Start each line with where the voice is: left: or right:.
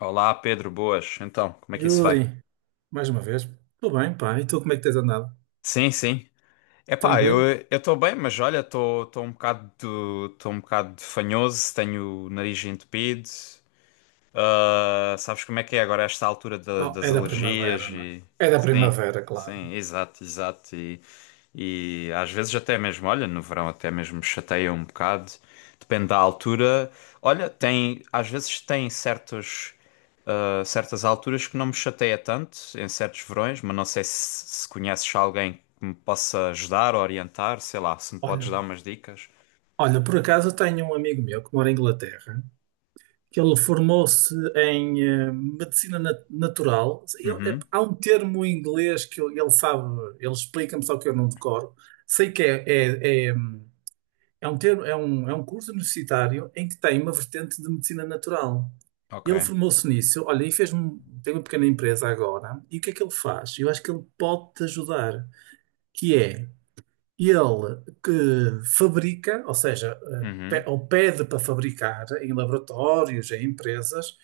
left: Olá, Pedro, boas. Então, como é que isso vai?
right: Yuri, mais uma vez, tudo bem, pá, e tu como é que tens andado?
left: Sim, sim. Epá, eu
right: Tranquilo?
left: eu estou bem, mas olha, estou um bocado estou um bocado fanhoso, tenho o nariz entupido. Ah, sabes como é que é agora esta altura
right: Oh,
left: das
right: é da
left: alergias
right: primavera, não é?
left: e
right: É da
left: sim,
right: primavera, claro.
left: sim, exato, exato e às vezes até mesmo, olha, no verão até mesmo me chateia um bocado, depende da altura. Olha, tem às vezes tem certos certas alturas que não me chateia tanto em certos verões, mas não sei se, se conheces alguém que me possa ajudar, orientar, sei lá, se me podes
right: Olha,
left: dar umas dicas.
right: por acaso eu tenho um amigo meu que mora em Inglaterra, que ele formou-se em medicina natural.
left: Uhum,
right: Há um termo em inglês que ele sabe, ele explica-me, só que eu não decoro. Sei que é. É um termo, é um curso universitário em que tem uma vertente de medicina natural.
left: ok.
right: Ele formou-se nisso, olha, e tem uma pequena empresa agora, e o que é que ele faz? Eu acho que ele pode te ajudar, que é ele que fabrica, ou seja,
left: Uhum,
right: ou pede para fabricar em laboratórios, em empresas,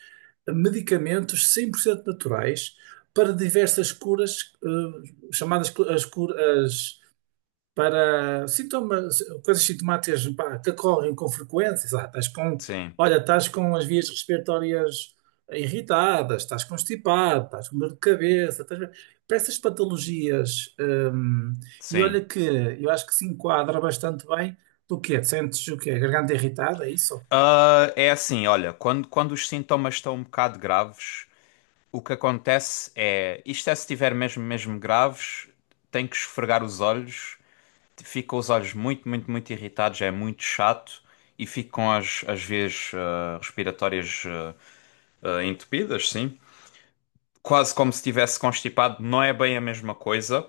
right: medicamentos 100% naturais para diversas curas, chamadas as curas para sintomas, coisas sintomáticas, pá, que ocorrem com frequência, sei lá, estás com,
left: sim,
right: olha, estás com as vias respiratórias irritadas, estás constipado, estás com dor de cabeça, estás... para essas patologias, e olha
left: sim.
right: que eu acho que se enquadra bastante bem. Do quê? Sentes o quê? Garganta irritada, é isso?
left: Ah, é assim, olha, quando, quando os sintomas estão um bocado graves, o que acontece é, isto é se estiver mesmo, mesmo graves, tem que esfregar os olhos, fica os olhos muito, muito, muito irritados, é muito chato e ficam as, as vias respiratórias entupidas, sim. Quase como se estivesse constipado, não é bem a mesma coisa,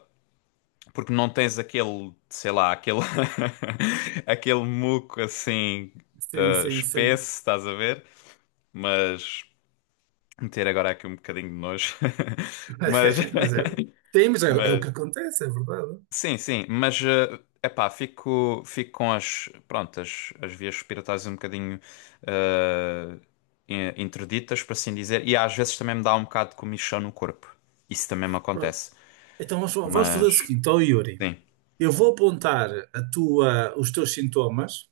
left: porque não tens aquele, sei lá, aquele, aquele muco assim,
right: Sim,
left: ah,
right: sim, sim.
left: espesso, estás a ver? Mas. Ter agora aqui um bocadinho de nojo.
right: Mas é,
left: Mas,
right: sim, mas é o
left: mas
right: que acontece, é verdade.
left: sim, sim, mas epá, fico, fico com as, pronto, as vias respiratórias um bocadinho eh, interditas, por assim dizer, e às vezes também me dá um bocado de comichão no corpo. Isso também me acontece.
right: Então, vamos fazer o
left: Mas
right: seguinte, ó Yuri.
left: sim,
right: Eu vou apontar a os teus sintomas,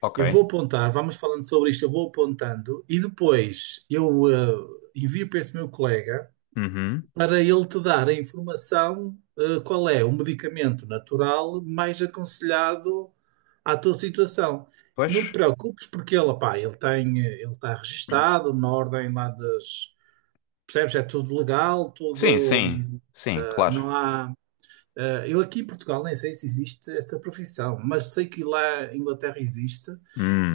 left: ok.
right: eu vou apontar, vamos falando sobre isto, eu vou apontando e depois eu envio para esse meu colega
left: Uhum.
right: para ele te dar a informação, qual é o medicamento natural mais aconselhado à tua situação. Não te
left: Pois.
right: preocupes porque ele, pá, ele tem, ele está registado na ordem lá das, percebes? É tudo legal,
left: Sim,
right: tudo,
left: sim, sim, claro.
right: não há eu aqui em Portugal nem sei se existe esta profissão, mas sei que lá em Inglaterra existe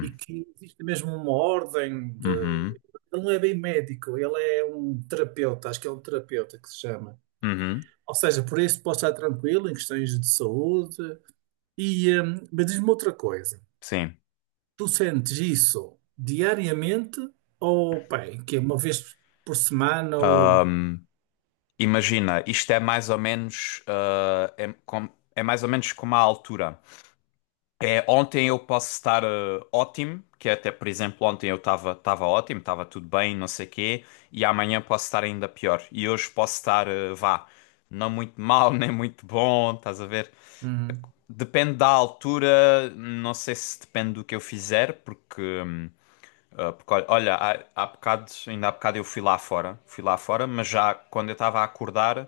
right: e que existe mesmo uma ordem de.
left: uhum,
right: Ele não é bem médico, ele é um terapeuta, acho que é um terapeuta que se chama.
left: uhum,
right: Ou seja, por isso pode estar tranquilo em questões de saúde. E, eh, mas diz-me outra coisa:
left: sim.
right: tu sentes isso diariamente ou, bem, que é uma vez por semana ou
left: Imagina, isto é mais ou menos, ah, é, é mais ou menos como a altura. É, ontem eu posso estar ótimo, que é até, por exemplo, ontem eu estava ótimo, estava tudo bem, não sei quê, e amanhã posso estar ainda pior. E hoje posso estar, ah, vá, não muito mal, nem muito bom, estás a ver?
right: hum,
left: Depende da altura, não sei se depende do que eu fizer, porque, ah, porque olha, olha, há, há bocado, ainda há bocado eu fui lá fora, mas já quando eu estava a acordar.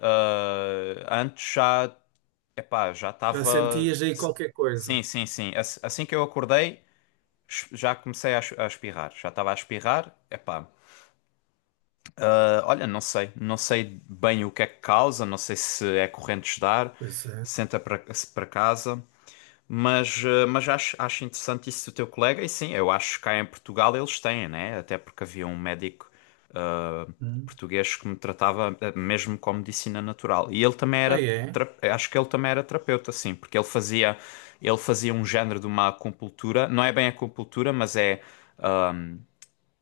left: Ah, antes já, epá, já
right: já
left: estava.
right: sentias aí qualquer coisa?
left: Sim, sim, sim. Assim que eu acordei, já comecei a a espirrar. Já estava a espirrar, epá. Ah, olha, não sei. Não sei bem o que é que causa, não sei se é corrente de ar,
right: Pois é.
left: senta para casa. Mas, ah, mas acho, acho interessante isso do teu colega, e sim, eu acho que cá em Portugal eles têm, né? Até porque havia um médico
right: Hum.
left: português que me tratava mesmo com medicina natural. E ele também era,
right: Ah, é?
left: acho que ele também era terapeuta, sim, porque ele fazia um género de uma acupuntura, não é bem acupuntura, mas é,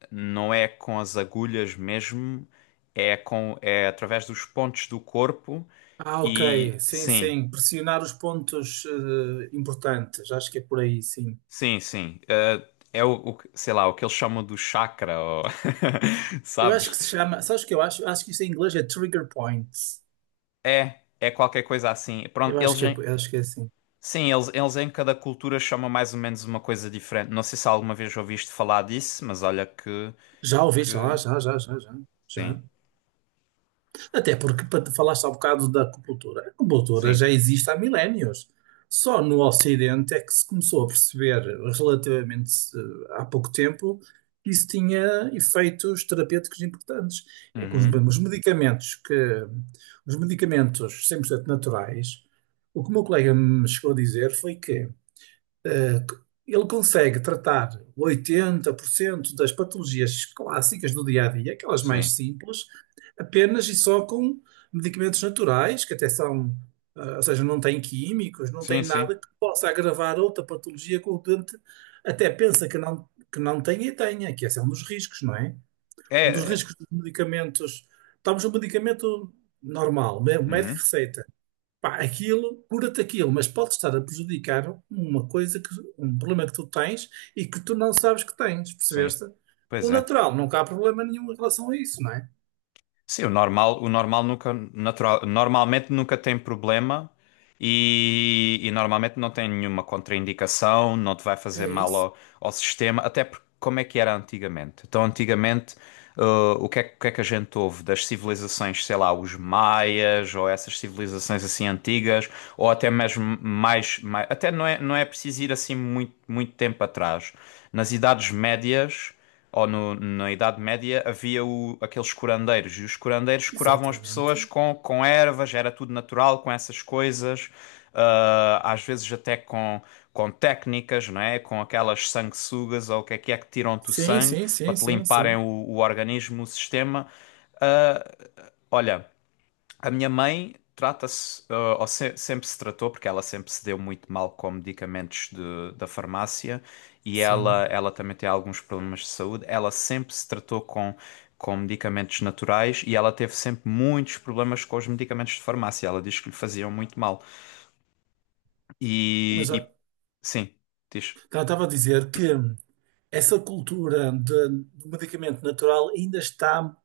left: não é com as agulhas mesmo, é com, é através dos pontos do corpo
right: Ah, ok.
left: e
right: Sim,
left: sim,
right: sim. Pressionar os pontos importantes. Acho que é por aí, sim.
left: sim, sim. É o, sei lá, o que eles chamam do chakra, ou
right: Eu acho que
left: sabes?
right: se chama. Sabes o que eu acho? Acho que isto em inglês é trigger points.
left: É, é qualquer coisa assim. Pronto,
right: Eu
left: eles,
right: acho que é assim.
left: sim, eles em cada cultura chamam mais ou menos uma coisa diferente. Não sei se alguma vez ouviste falar disso, mas olha
right: Já ouviste? Já,
left: que...
right: já, já, já, já.
left: Sim,
right: Já. Até porque para falaste há bocado da acupuntura. A acupuntura
left: sim.
right: já existe há milénios. Só no Ocidente é que se começou a perceber, relativamente, há pouco tempo, que isso tinha efeitos terapêuticos importantes. É que
left: Uhum,
right: os medicamentos que os medicamentos 100% naturais, o que o meu colega me chegou a dizer foi que eh, ele consegue tratar 80% das patologias clássicas do dia a dia, aquelas mais
left: sim,
right: simples, apenas e só com medicamentos naturais, que até são, ah, ou seja, não têm químicos, não têm
left: sim, sim.
right: nada que possa agravar outra patologia que o doente até pensa que não tem e tenha, que esse é um dos riscos, não é?
left: É,
right: Um dos
left: é.
right: riscos dos medicamentos. Estamos no medicamento normal, o médico
left: Uhum,
right: receita. Pá, aquilo, cura-te aquilo, mas pode estar a prejudicar uma um problema que tu tens e que tu não sabes que tens,
left: sim,
right: percebeste? O
left: pois é.
right: natural, nunca há problema nenhum em relação a isso, não é?
left: Sim, o normal nunca, natural, normalmente nunca tem problema e normalmente não tem nenhuma contraindicação, não te vai fazer
right: É
left: mal
right: isso.
left: ao, ao sistema, até porque como é que era antigamente? Então, antigamente, eh, o que é, que o que é que a gente ouve das civilizações, sei lá, os maias ou essas civilizações assim antigas, ou até mesmo mais, mais até não é, não é preciso ir assim muito, muito tempo atrás. Nas Idades Médias ou na Idade Média, havia aqueles curandeiros, e os curandeiros curavam as pessoas
right: Exatamente.
left: com ervas, era tudo natural, com essas coisas, ah, às vezes até com técnicas, não é? Com aquelas sanguessugas, ou o que é que é que tiram-te o
right: Sim,
left: sangue,
right: sim,
left: para
right: sim,
left: te
right: sim,
left: limparem
right: sim,
left: o organismo, o sistema. Ah, olha... A minha mãe trata-se, ah, ou sempre se tratou, porque ela sempre se deu muito mal com medicamentos da farmácia e ela,
right: sim.
left: ela também tem alguns problemas de saúde. Ela sempre se tratou com medicamentos naturais e ela teve sempre muitos problemas com os medicamentos de farmácia. Ela diz que lhe faziam muito mal.
right: Mas,
left: E- sim, diz.
right: então, estava a dizer que essa cultura do medicamento natural ainda está,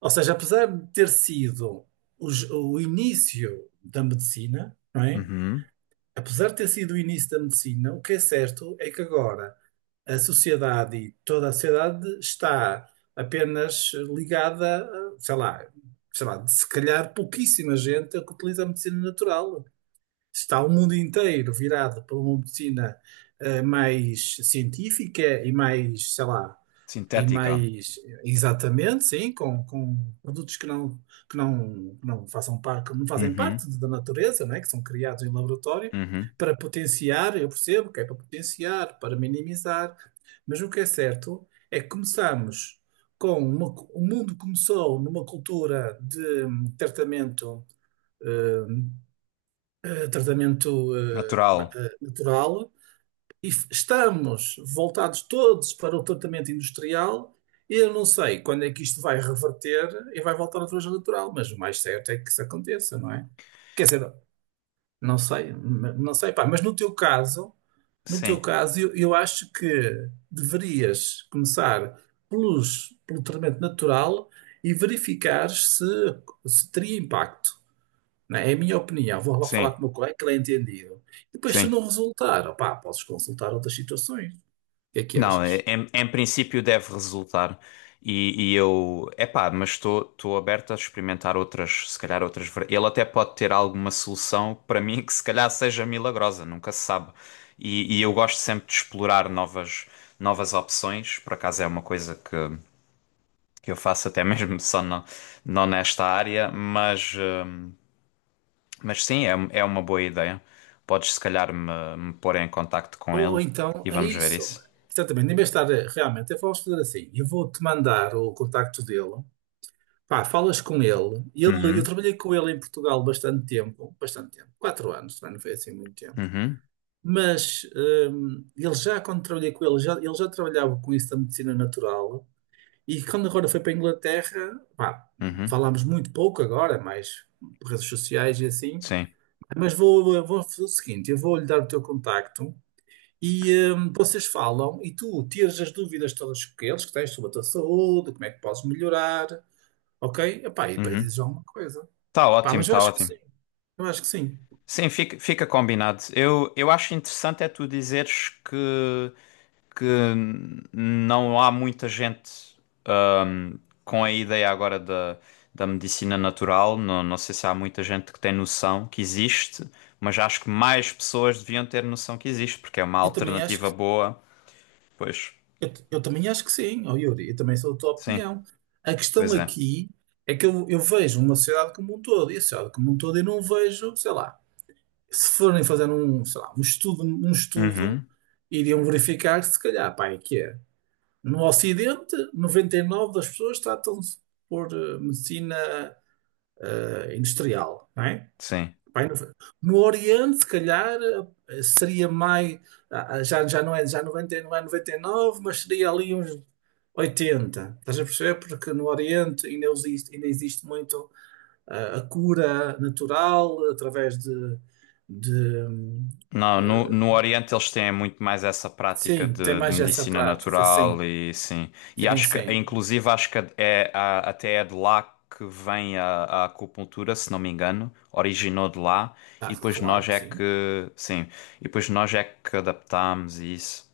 right: ou seja, apesar de ter sido o início da medicina, não é?
left: Uhum.
right: Apesar de ter sido o início da medicina, o que é certo é que agora a sociedade e toda a sociedade está apenas ligada, a, sei lá, se calhar pouquíssima gente é que utiliza a medicina natural. Está o mundo inteiro virado para uma medicina mais científica e mais, sei lá, e
left: Sintética.
right: mais, exatamente, sim, com produtos que não, que não façam par, que não fazem
left: Uhum.
right: parte da natureza, né? Que são criados em laboratório
left: Uhum.
right: para potenciar, eu percebo que é para potenciar, para minimizar, mas o que é certo é que começamos com uma, o mundo começou numa cultura de tratamento, hum, tratamento,
left: Natural.
right: natural estamos voltados todos para o tratamento industrial. E eu não sei quando é que isto vai reverter e vai voltar outra vez ao natural, mas o mais certo é que isso aconteça, não é? Quer dizer, não sei, não sei, pá, mas no teu caso, no teu
left: Sim,
right: caso, eu acho que deverias começar pelo tratamento natural e verificar se teria impacto. Não É É a minha opinião. Vou lá falar
left: sim,
right: com o meu colega, que ele é entendido. Depois, se
left: sim.
right: não resultar, opá, podes consultar outras situações. O que é que
left: Não,
right: achas?
left: em, em princípio deve resultar. E eu, epá, mas estou aberto a experimentar outras, se calhar outras. Ele até pode ter alguma solução para mim que se calhar seja milagrosa, nunca se sabe. E eu gosto sempre de explorar novas, novas opções. Por acaso é uma coisa que eu faço até mesmo só não, não nesta área, mas sim, é, é uma boa ideia. Podes se calhar me, me pôr em contacto com
right: Ou
left: ele
right: então
left: e
right: é
left: vamos ver
right: isso.
left: isso.
right: Exatamente. Em vez de estar, realmente, eu vamos fazer assim. Eu vou-te mandar o contacto dele. Pá, falas com ele. Ele, eu
left: Uhum,
right: trabalhei com ele em Portugal bastante tempo, 4 anos, também não foi assim muito tempo.
left: uhum,
right: Mas ele já, quando trabalhei com ele já trabalhava com isso da medicina natural. E quando agora foi para a Inglaterra, pá,
left: uhum.
right: falámos muito pouco agora, mais por redes sociais e assim.
left: Sim.
right: Mas vou, vou fazer o seguinte: eu vou-lhe dar o teu contacto. E, vocês falam e tu tiras as dúvidas todas que eles que tens sobre a tua saúde, como é que podes melhorar, ok? Epá, e depois
left: Uhum.
right: dizes alguma coisa.
left: Tá
right: Pá,
left: ótimo,
right: mas eu
left: tá
right: acho que sim,
left: ótimo.
right: eu acho que sim.
left: Sim, fica, fica combinado. Eu acho interessante é tu dizeres que não há muita gente hum, com a ideia agora da, da medicina natural. Não, não sei se há muita gente que tem noção que existe, mas acho que mais pessoas deviam ter noção que existe, porque é uma
right: Eu também acho
left: alternativa boa. Pois,
right: eu também acho que sim, ó Yuri, eu também sou da tua
left: sim,
right: opinião. A questão
left: pois é.
right: aqui é que eu vejo uma sociedade como um todo, e a sociedade como um todo eu não vejo, sei lá, se forem fazer um, sei lá, um estudo,
left: Uhum,
right: iriam verificar se calhar, pá, é que é. No Ocidente, 99 das pessoas tratam-se por medicina industrial, não é?
left: sim.
right: Vai No no Oriente, se calhar, seria mais, já, já não é, já 90, não é 99, mas seria ali uns 80. Estás a perceber? Porque no Oriente ainda existe muito, a cura natural através de,
left: Não, no,
right: eh,
left: no Oriente eles têm muito mais essa prática
right: sim, tem
left: de
right: mais essa
left: medicina
right: prática,
left: natural
right: sim,
left: e sim. E
right: sim,
left: acho que,
right: sim.
left: inclusive, acho que é, até é de lá que vem a acupuntura, se não me engano, originou de lá
right: Ah,
left: e depois
right: claro
left: nós
right: que
left: é
right: sim.
left: que, sim, e depois nós é que adaptámos e isso.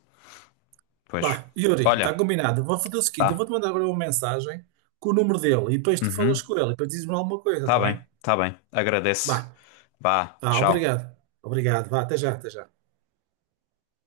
left: Pois,
right: Bah, Yuri, está
left: olha,
right: combinado. Vou fazer o seguinte: eu
left: tá.
right: vou-te mandar agora uma mensagem com o número dele e depois tu
left: Uhum,
right: falas com ele e depois dizes-me alguma coisa,
left: tá
right: está
left: bem,
right: bem?
left: tá bem. Agradeço.
right: Bah,
left: Vá,
right: tá,
left: tchau.
right: obrigado. Obrigado, vá, até já, até já.